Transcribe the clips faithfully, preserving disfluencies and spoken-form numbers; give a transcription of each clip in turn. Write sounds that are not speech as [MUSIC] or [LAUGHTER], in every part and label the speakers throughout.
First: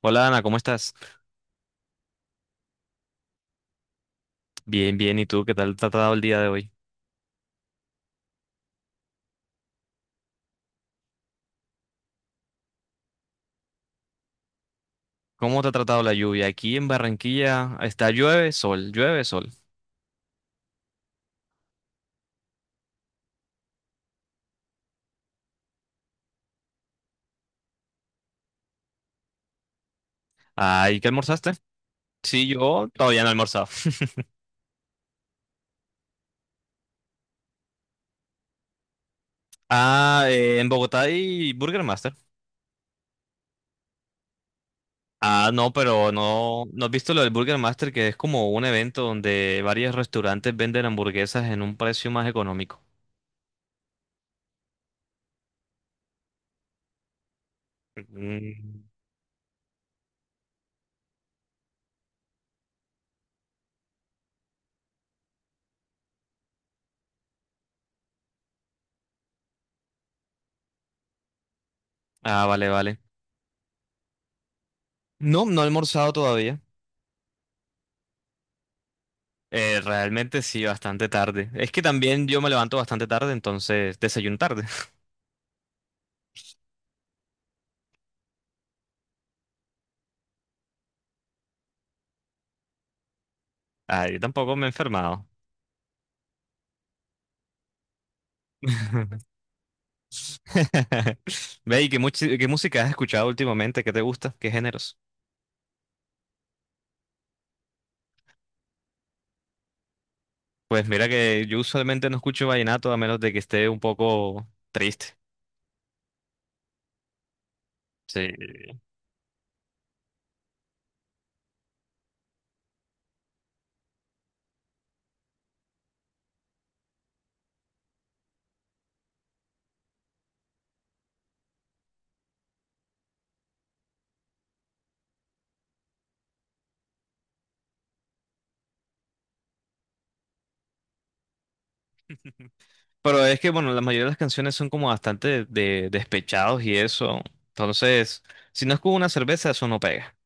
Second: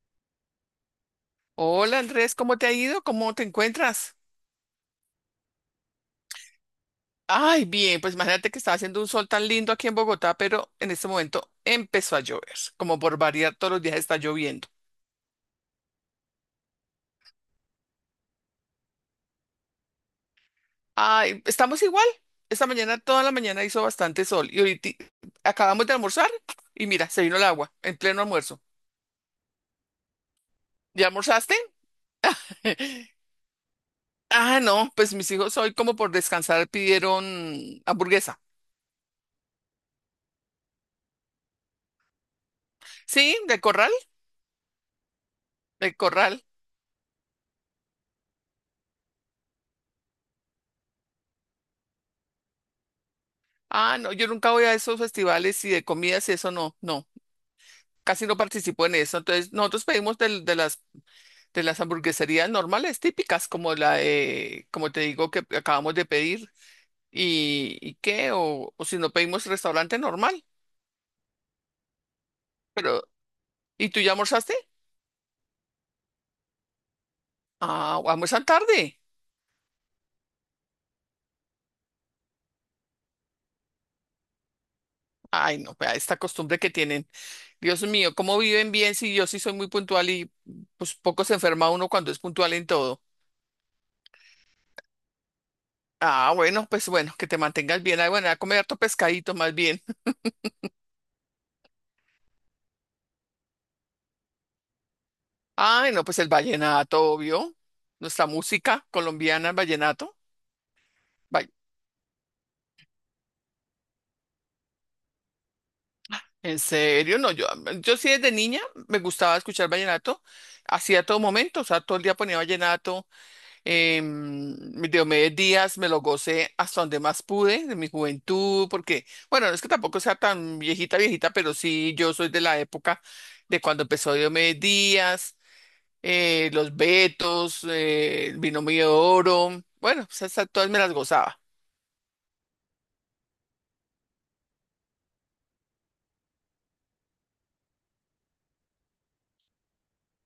Speaker 1: Hola Ana, ¿cómo estás?
Speaker 2: Hola Andrés, ¿cómo te ha ido? ¿Cómo te encuentras?
Speaker 1: Bien, bien. ¿Y tú qué tal te ha tratado el día de hoy?
Speaker 2: Ay, bien, pues imagínate que estaba haciendo un sol tan lindo aquí en Bogotá, pero en este momento empezó a llover. Como por variar, todos los días está lloviendo.
Speaker 1: ¿Cómo te ha tratado la lluvia? Aquí en Barranquilla está llueve, sol, llueve, sol.
Speaker 2: Ay, estamos igual. Esta mañana, toda la mañana hizo bastante sol y ahorita acabamos de almorzar y mira, se vino el agua en pleno almuerzo.
Speaker 1: Ah, ¿y
Speaker 2: ¿Ya
Speaker 1: qué almorzaste?
Speaker 2: almorzaste?
Speaker 1: Sí, yo
Speaker 2: [LAUGHS]
Speaker 1: todavía no he almorzado. [LAUGHS]
Speaker 2: Ah, no, pues mis hijos hoy como por descansar pidieron hamburguesa.
Speaker 1: Ah, eh, en Bogotá hay Burger Master.
Speaker 2: Sí, de corral,
Speaker 1: Ah, no,
Speaker 2: de
Speaker 1: pero
Speaker 2: corral.
Speaker 1: no, ¿no has visto lo del Burger Master, que es como un evento donde varios restaurantes venden hamburguesas en un precio más económico?
Speaker 2: Ah, no, yo nunca voy a esos festivales y de comidas y eso no, no. Casi no
Speaker 1: Mm.
Speaker 2: participó en eso. Entonces, nosotros pedimos del- de, las, de las hamburgueserías normales, típicas, como la, de como te digo, que acabamos de pedir, y, y qué, o, o si no pedimos restaurante normal.
Speaker 1: Ah, vale, vale.
Speaker 2: Pero, ¿y tú ya almorzaste?
Speaker 1: No, no he almorzado todavía.
Speaker 2: Ah, almuerzan tarde.
Speaker 1: Eh, realmente sí, bastante tarde. Es que también yo me levanto bastante tarde, entonces desayuno tarde. [LAUGHS]
Speaker 2: Ay, no, vea esta costumbre que tienen. Dios mío, ¿cómo viven bien si yo sí soy muy puntual y pues poco se enferma uno cuando es puntual en todo?
Speaker 1: Ah, yo tampoco me he enfermado.
Speaker 2: Ah, bueno, pues bueno, que te mantengas bien. Ay, bueno, a comer harto pescadito más bien.
Speaker 1: [LAUGHS] Ve, ¿y qué, muchi- qué música has escuchado últimamente? ¿Qué te gusta? ¿Qué géneros?
Speaker 2: Ay, no, pues el vallenato, obvio. Nuestra música colombiana, el vallenato.
Speaker 1: Pues mira que
Speaker 2: Vay-
Speaker 1: yo usualmente no escucho vallenato a menos de que esté un poco triste.
Speaker 2: En serio, no, yo, yo sí
Speaker 1: Sí.
Speaker 2: desde niña me gustaba escuchar vallenato, así a todo momento, o sea, todo el día ponía vallenato. em, Diomedes Díaz me lo gocé hasta donde más pude, de mi juventud, porque, bueno, no es que tampoco sea tan viejita, viejita, pero sí, yo soy de la época de cuando empezó Diomedes Díaz, eh, los Betos, eh, el binomio de oro. Bueno, pues esas todas me las gozaba.
Speaker 1: Pero es que, bueno, la mayoría de las canciones son como bastante de, despechados y eso. Entonces, si no es con una cerveza, eso no pega.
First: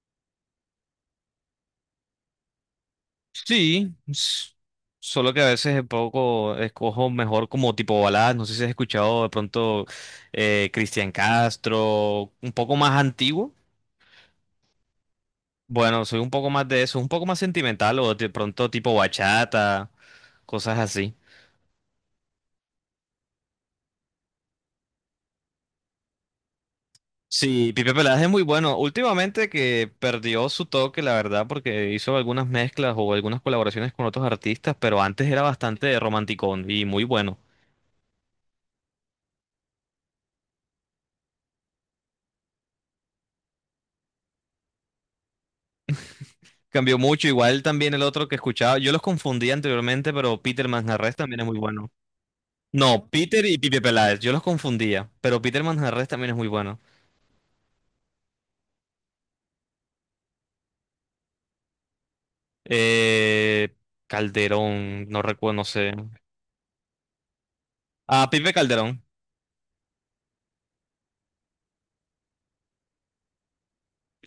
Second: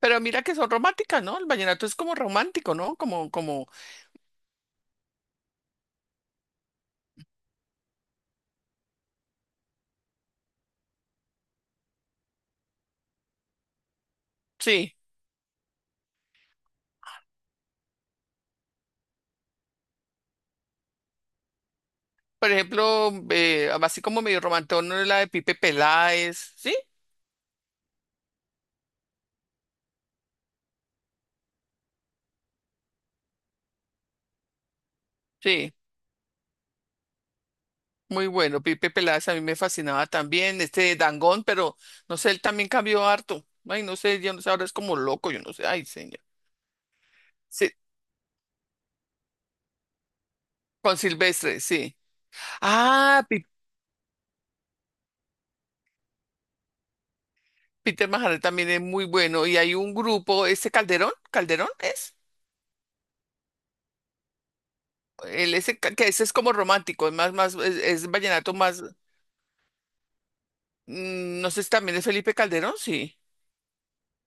Speaker 2: Pero mira que son románticas, ¿no? El vallenato es como romántico, ¿no? Como, como,
Speaker 1: Sí, s- Solo que a veces es poco escojo mejor como tipo baladas. No sé si has escuchado de pronto eh, Cristian Castro, un poco más antiguo.
Speaker 2: sí.
Speaker 1: Bueno, soy un poco más de eso, un poco más sentimental o de pronto tipo bachata, cosas así.
Speaker 2: Por ejemplo, eh, así como medio romantón, ¿no? La de Pipe Peláez, ¿sí?
Speaker 1: Sí, Pipe Peláez es muy bueno. Últimamente que perdió su toque, la verdad, porque hizo algunas mezclas o algunas colaboraciones con otros artistas, pero antes era
Speaker 2: Sí,
Speaker 1: bastante romanticón y muy bueno.
Speaker 2: muy bueno. Pipe Peláez a mí me fascinaba también. Este Dangond, pero no sé, él también cambió harto. Ay, no sé, yo no sé, ahora es como loco, yo no sé. Ay, señor.
Speaker 1: Cambió mucho, igual
Speaker 2: Sí,
Speaker 1: también el otro que escuchaba, yo los confundía anteriormente, pero Peter
Speaker 2: con
Speaker 1: Manjarres también es muy
Speaker 2: Silvestre,
Speaker 1: bueno.
Speaker 2: sí.
Speaker 1: No,
Speaker 2: Ah, Pi-
Speaker 1: Peter y Pipe Peláez, yo los confundía, pero Peter Manjarres también es muy bueno.
Speaker 2: Peter Majarre también es muy bueno. Y hay un grupo, este Calderón, ¿Calderón es?
Speaker 1: Eh, Calderón, no recuerdo,
Speaker 2: El
Speaker 1: no
Speaker 2: ese,
Speaker 1: sé.
Speaker 2: ca- que ese es como romántico, es más, más, es, es
Speaker 1: Ah, Pipe
Speaker 2: vallenato más.
Speaker 1: Calderón.
Speaker 2: Mm, No sé si también es Felipe Calderón, sí.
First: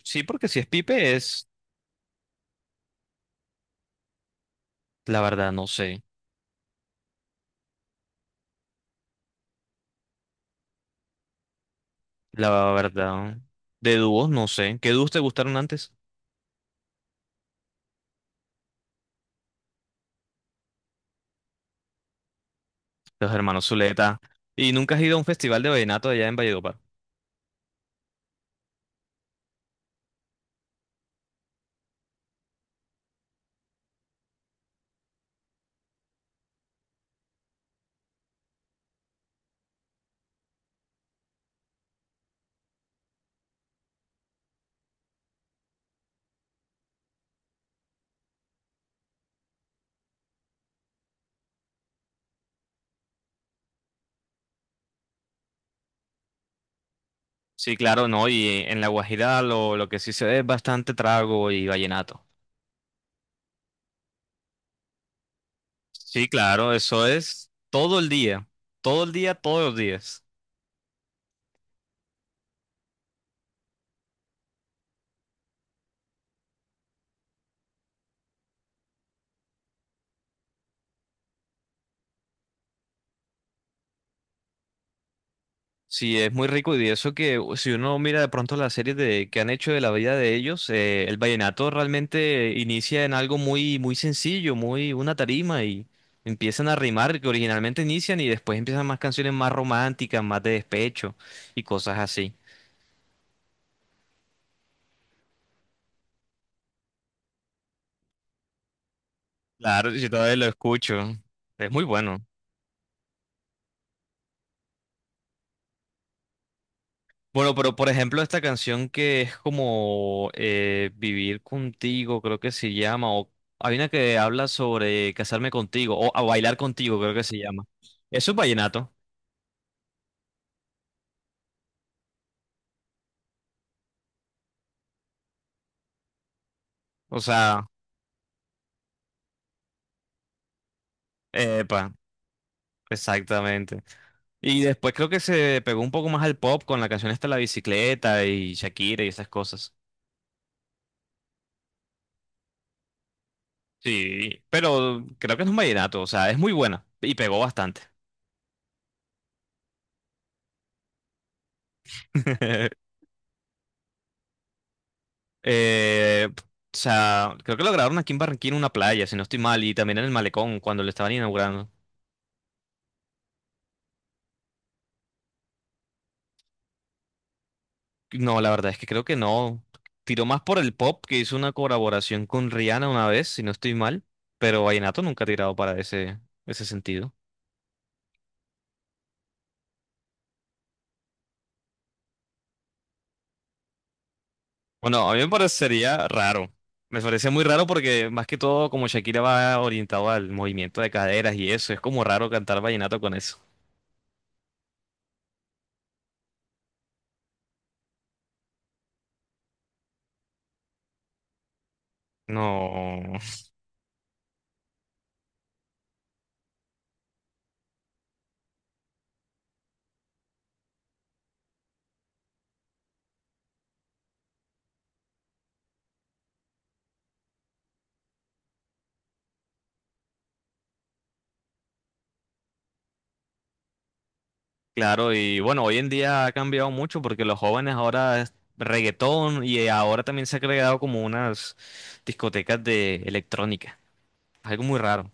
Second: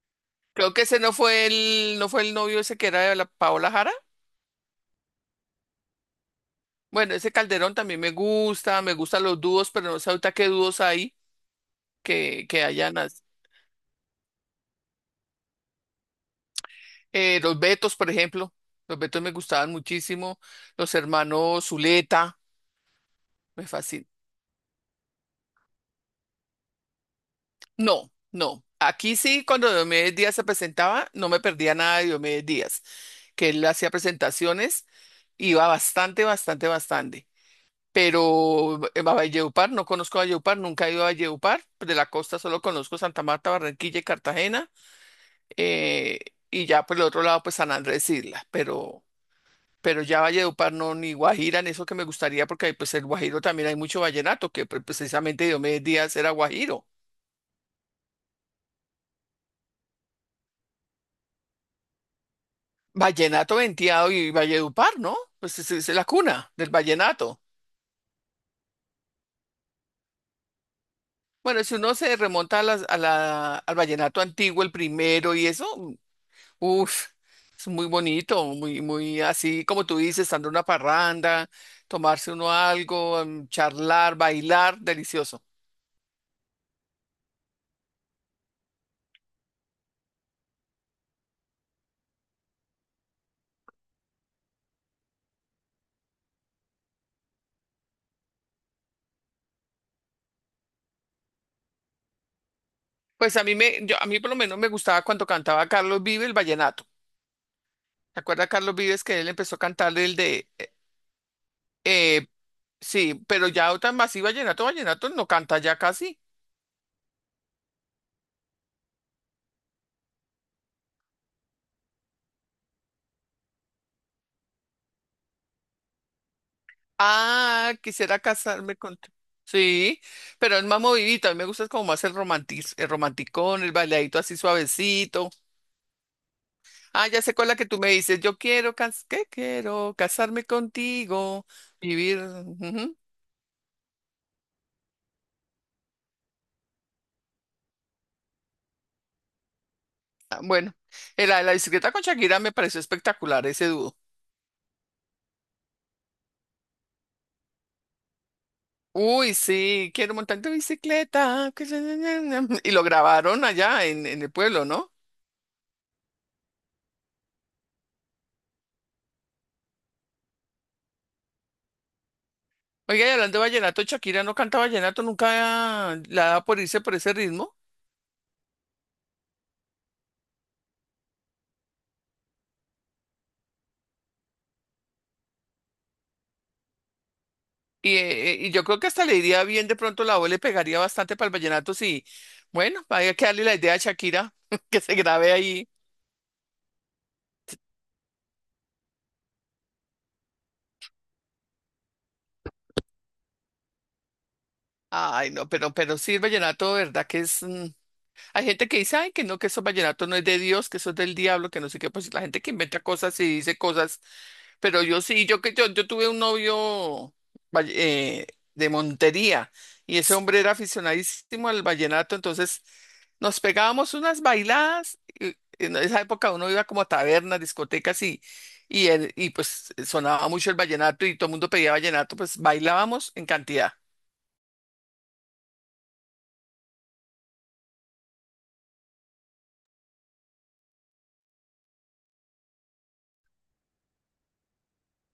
Speaker 1: Sí, porque si es
Speaker 2: Creo que ese no
Speaker 1: Pipe
Speaker 2: fue
Speaker 1: es,
Speaker 2: el, no fue el novio ese que era de la Paola Jara.
Speaker 1: la verdad, no sé.
Speaker 2: Bueno, ese Calderón también me gusta, me gustan los dúos, pero no sé ahorita qué dúos hay que, que
Speaker 1: La
Speaker 2: hayan. as-
Speaker 1: verdad. De dúos, no sé. ¿Qué dúos te gustaron antes?
Speaker 2: eh, los Betos, por ejemplo. Los Betos me gustaban muchísimo. Los hermanos Zuleta,
Speaker 1: Los hermanos
Speaker 2: me fascina.
Speaker 1: Zuleta. ¿Y nunca has ido a un festival de vallenato allá en Valledupar?
Speaker 2: No, no. Aquí sí, cuando Diomedes Díaz se presentaba, no me perdía nada de Diomedes Díaz, que él hacía presentaciones, iba bastante, bastante, bastante. Pero eh, a Valledupar, no conozco Valledupar, nunca he ido a Valledupar, pues, de la costa solo conozco Santa Marta, Barranquilla y Cartagena, eh, y ya por el otro lado pues San Andrés Isla, pero, pero, ya Valledupar no, ni Guajira, ni eso que me gustaría, porque pues el Guajiro también hay mucho vallenato, que pre- precisamente Diomedes Díaz era Guajiro,
Speaker 1: Sí, claro, no, y en La Guajira lo, lo que sí se ve es bastante trago y vallenato.
Speaker 2: vallenato venteado y Valledupar, ¿no? Pues es, es la
Speaker 1: Sí,
Speaker 2: cuna del
Speaker 1: claro, eso
Speaker 2: vallenato.
Speaker 1: es todo el día, todo el día, todos los días.
Speaker 2: Bueno, si uno se remonta a las- a la- al vallenato antiguo, el primero y eso, uf, es muy bonito, muy, muy así como tú dices, andar una parranda, tomarse uno algo, em, charlar, bailar, delicioso.
Speaker 1: Sí, es muy rico y eso que si uno mira de pronto las series de, que han hecho de la vida de ellos, eh, el vallenato realmente inicia en algo muy, muy sencillo, muy una tarima y empiezan a rimar que originalmente inician y después empiezan más canciones más románticas, más de despecho y cosas así.
Speaker 2: Pues a mí me, yo, a mí por lo menos me gustaba cuando cantaba Carlos Vives el vallenato. ¿Te acuerdas Carlos Vives que él empezó a
Speaker 1: Claro,
Speaker 2: cantar
Speaker 1: yo
Speaker 2: el
Speaker 1: todavía lo
Speaker 2: de, eh,
Speaker 1: escucho, es muy bueno.
Speaker 2: eh, sí? Pero ya otra más y vallenato, vallenato no canta ya casi.
Speaker 1: Bueno, pero por ejemplo, esta canción que es como eh, Vivir contigo, creo que se llama, o hay una que habla sobre casarme contigo, o a bailar contigo, creo que se llama.
Speaker 2: Ah, quisiera
Speaker 1: Eso es
Speaker 2: casarme
Speaker 1: vallenato.
Speaker 2: con tu- Sí, pero es más movidito, a mí me gusta como más el romantiz, el romanticón, el bailadito así suavecito. Ah,
Speaker 1: O
Speaker 2: ya sé cuál es la
Speaker 1: sea,
Speaker 2: que tú me dices. Yo quiero, cas- ¿qué quiero? Casarme contigo,
Speaker 1: epa,
Speaker 2: vivir. Ujú.
Speaker 1: exactamente. Y después creo que se pegó un poco más al pop con la canción esta La Bicicleta y Shakira y esas cosas.
Speaker 2: Ah, bueno, eh, la de la bicicleta con Shakira me pareció espectacular ese dúo.
Speaker 1: Sí, pero creo que es un vallenato, o sea, es muy buena y pegó bastante.
Speaker 2: Uy, sí, quiero montar en tu bicicleta. Que se- na- na- na. Y lo
Speaker 1: [LAUGHS]
Speaker 2: grabaron allá en, en el pueblo, ¿no?
Speaker 1: Eh, o sea, creo que lo grabaron aquí en Barranquilla en una playa, si no estoy mal, y también en el Malecón cuando lo estaban inaugurando.
Speaker 2: Oiga, y hablando de vallenato, Shakira no canta vallenato, nunca la da por irse por ese ritmo.
Speaker 1: No, la verdad es que creo que no. Tiró más por el pop, que hizo una colaboración con Rihanna una vez, si no estoy mal, pero Vallenato nunca ha tirado para ese, ese sentido.
Speaker 2: Y, eh, y yo creo que hasta le iría bien, de pronto la voz le pegaría bastante para el vallenato, sí. Bueno, hay que darle la idea a Shakira [LAUGHS] que se
Speaker 1: Bueno, a mí me
Speaker 2: grabe ahí.
Speaker 1: parecería raro. Me parece muy raro porque más que todo como Shakira va orientado al movimiento de caderas y eso, es como raro cantar vallenato con eso.
Speaker 2: Ay, no, pero, pero sí, el vallenato, ¿verdad? Que es. mm, Hay gente que dice, ay, que no, que eso vallenato no es de Dios, que eso es del diablo, que no sé qué. Pues la gente que inventa
Speaker 1: No.
Speaker 2: cosas y dice cosas. Pero yo sí, yo que yo, yo tuve un novio, valle- eh, de Montería, y ese hombre era aficionadísimo al vallenato, entonces nos pegábamos unas bailadas. Y en esa época uno iba como a tabernas, discotecas y, y, el- y pues sonaba mucho el vallenato y todo el mundo pedía vallenato, pues bailábamos en cantidad.
Speaker 1: Claro, y bueno, hoy en día ha cambiado mucho porque los jóvenes ahora es reggaetón y ahora también se ha creado como unas discotecas de electrónica. Algo muy raro.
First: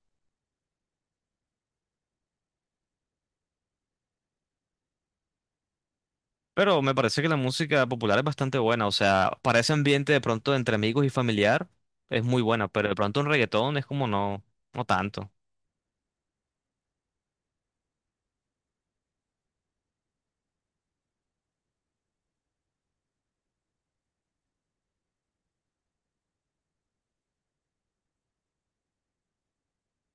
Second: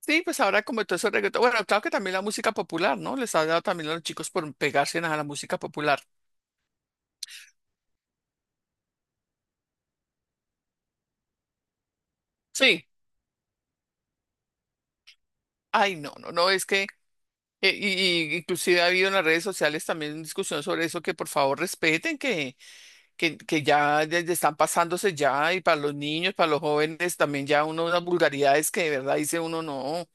Speaker 2: Sí, pues ahora como todo eso reggaetón, bueno, claro que también la música popular, ¿no? Les ha dado también a los chicos por pegarse a la música popular.
Speaker 1: Pero me parece que la música popular es bastante buena. O sea, para ese ambiente de pronto entre amigos y familiar es muy buena,
Speaker 2: Sí,
Speaker 1: pero de pronto un reggaetón es como no, no tanto.
Speaker 2: ay, no, no, no, es que, eh, y, y- inclusive ha habido en las redes sociales también discusión sobre eso, que por favor respeten, que, que, que ya, ya- ya están pasándose ya, y para los niños, para los jóvenes, también ya uno, unas vulgaridades que de verdad dice uno no. O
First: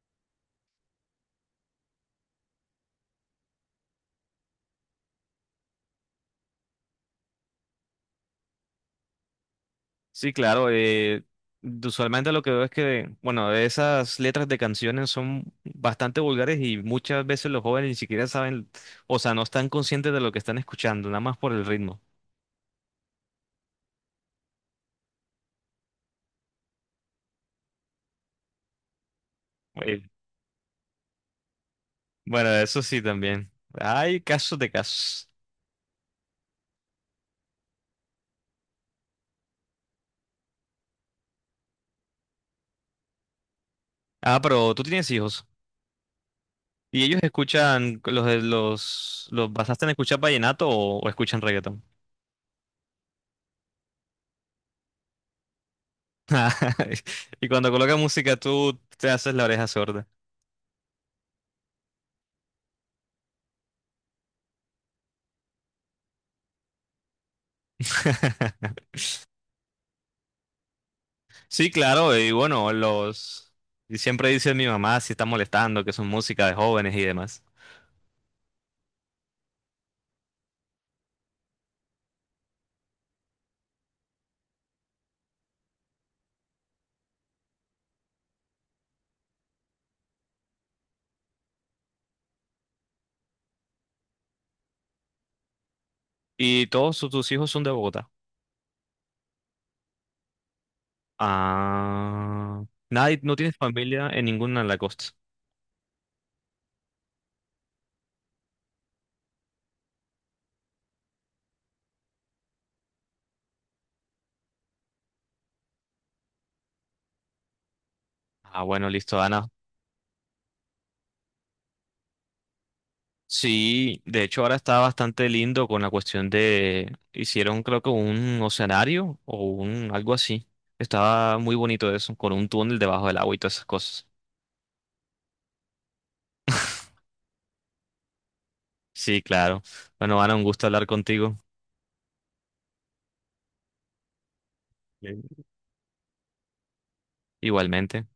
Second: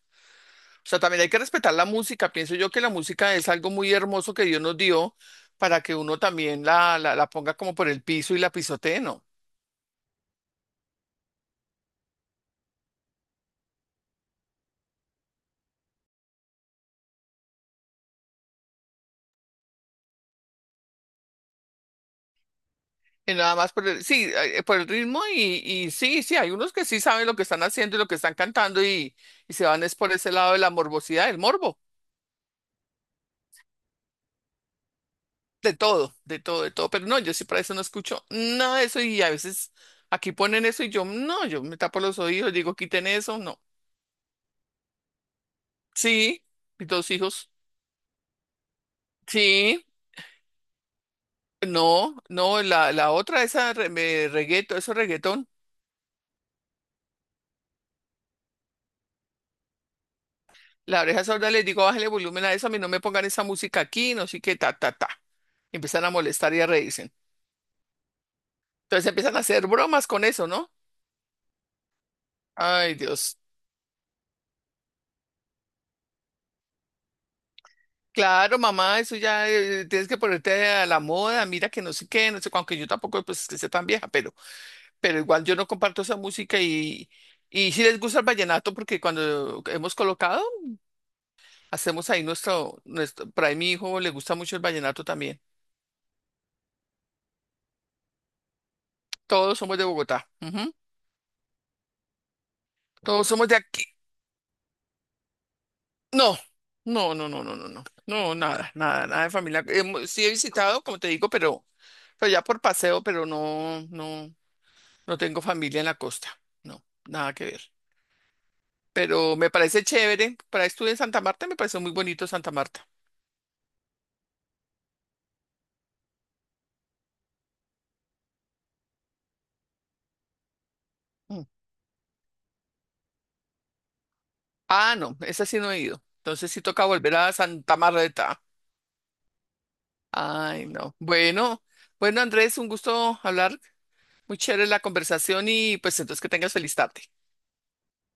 Speaker 2: sea, también hay que respetar la música. Pienso yo que la música es algo muy hermoso que Dios nos dio para que uno también la, la, la ponga como por el piso y la pisotee, ¿no?
Speaker 1: Sí, claro. Eh, usualmente lo que veo es que, bueno, esas letras de canciones son bastante vulgares y muchas veces los jóvenes ni siquiera saben, o sea, no están conscientes de lo que están escuchando, nada más por el ritmo.
Speaker 2: Y nada más por el, sí, eh, por el ritmo y, y sí, sí, hay unos que sí saben lo que están haciendo y lo que están cantando, y, y se van es
Speaker 1: Eh,
Speaker 2: por ese lado de la morbosidad, el morbo,
Speaker 1: bueno, eso sí también. Hay casos de casos.
Speaker 2: de todo, de todo, de todo. Pero no, yo sí para eso no escucho nada de eso y a veces aquí ponen eso y yo, no, yo me tapo los oídos, digo, quiten eso, no.
Speaker 1: Ah, pero tú tienes hijos
Speaker 2: Sí, mis
Speaker 1: y
Speaker 2: dos
Speaker 1: ellos
Speaker 2: hijos,
Speaker 1: escuchan, los, de- los, los basaste
Speaker 2: sí,
Speaker 1: en escuchar vallenato o, o escuchan reggaetón.
Speaker 2: no, no, la, la otra, esa re- me- reggaetón, eso reggaetón.
Speaker 1: [LAUGHS] Y cuando colocan música, tú te haces la oreja sorda.
Speaker 2: La oreja sorda les digo, bájale volumen a eso, a mí no me pongan esa música aquí, no sé qué, ta, ta, ta. Y empiezan a molestar y a reírse.
Speaker 1: [LAUGHS]
Speaker 2: Entonces empiezan a hacer bromas con eso, ¿no?
Speaker 1: Sí, claro, y bueno,
Speaker 2: Ay, Dios.
Speaker 1: los... Y siempre dice mi mamá si está molestando, que son música de jóvenes y demás.
Speaker 2: Claro, mamá, eso ya eh, tienes que ponerte a la moda, mira que no sé qué, no sé, cu- aunque yo tampoco, pues es que sea tan vieja, pero, pero, igual yo no comparto esa música, y, y sí les gusta el vallenato porque cuando hemos colocado, hacemos ahí nuestro, nuestro, por mi hijo le gusta mucho el vallenato también.
Speaker 1: ¿Y todos sus- tus hijos son de Bogotá?
Speaker 2: Todos somos de Bogotá, ujú.
Speaker 1: Ah... Nadie,
Speaker 2: Todos
Speaker 1: no
Speaker 2: somos
Speaker 1: tienes
Speaker 2: de aquí.
Speaker 1: familia en ninguna de la costa.
Speaker 2: No, no, no, no, no, no, no, no, nada, nada, nada de familia. Hemo- sí he visitado, como te digo, pero, pero ya por paseo, pero no, no, no tengo familia en la costa, no, nada que ver.
Speaker 1: Ah, bueno, listo,
Speaker 2: Pero
Speaker 1: Ana.
Speaker 2: me parece chévere, para estuve en Santa Marta, me pareció muy bonito Santa Marta.
Speaker 1: Sí, de hecho ahora está bastante lindo con la cuestión de... Hicieron creo que un oceanario o un algo así. Estaba
Speaker 2: Mm.
Speaker 1: muy bonito eso, con un túnel debajo del agua y todas esas cosas.
Speaker 2: Ah, no, esa sí no he ido, entonces sí toca
Speaker 1: [LAUGHS]
Speaker 2: volver a Santa Marta.
Speaker 1: Sí, claro. Bueno, Ana, un gusto
Speaker 2: Ay,
Speaker 1: hablar
Speaker 2: no,
Speaker 1: contigo.
Speaker 2: bueno, bueno, Andrés, un gusto hablar, muy chévere la
Speaker 1: Bien.
Speaker 2: conversación y pues entonces que tengas feliz tarde.
Speaker 1: Igualmente.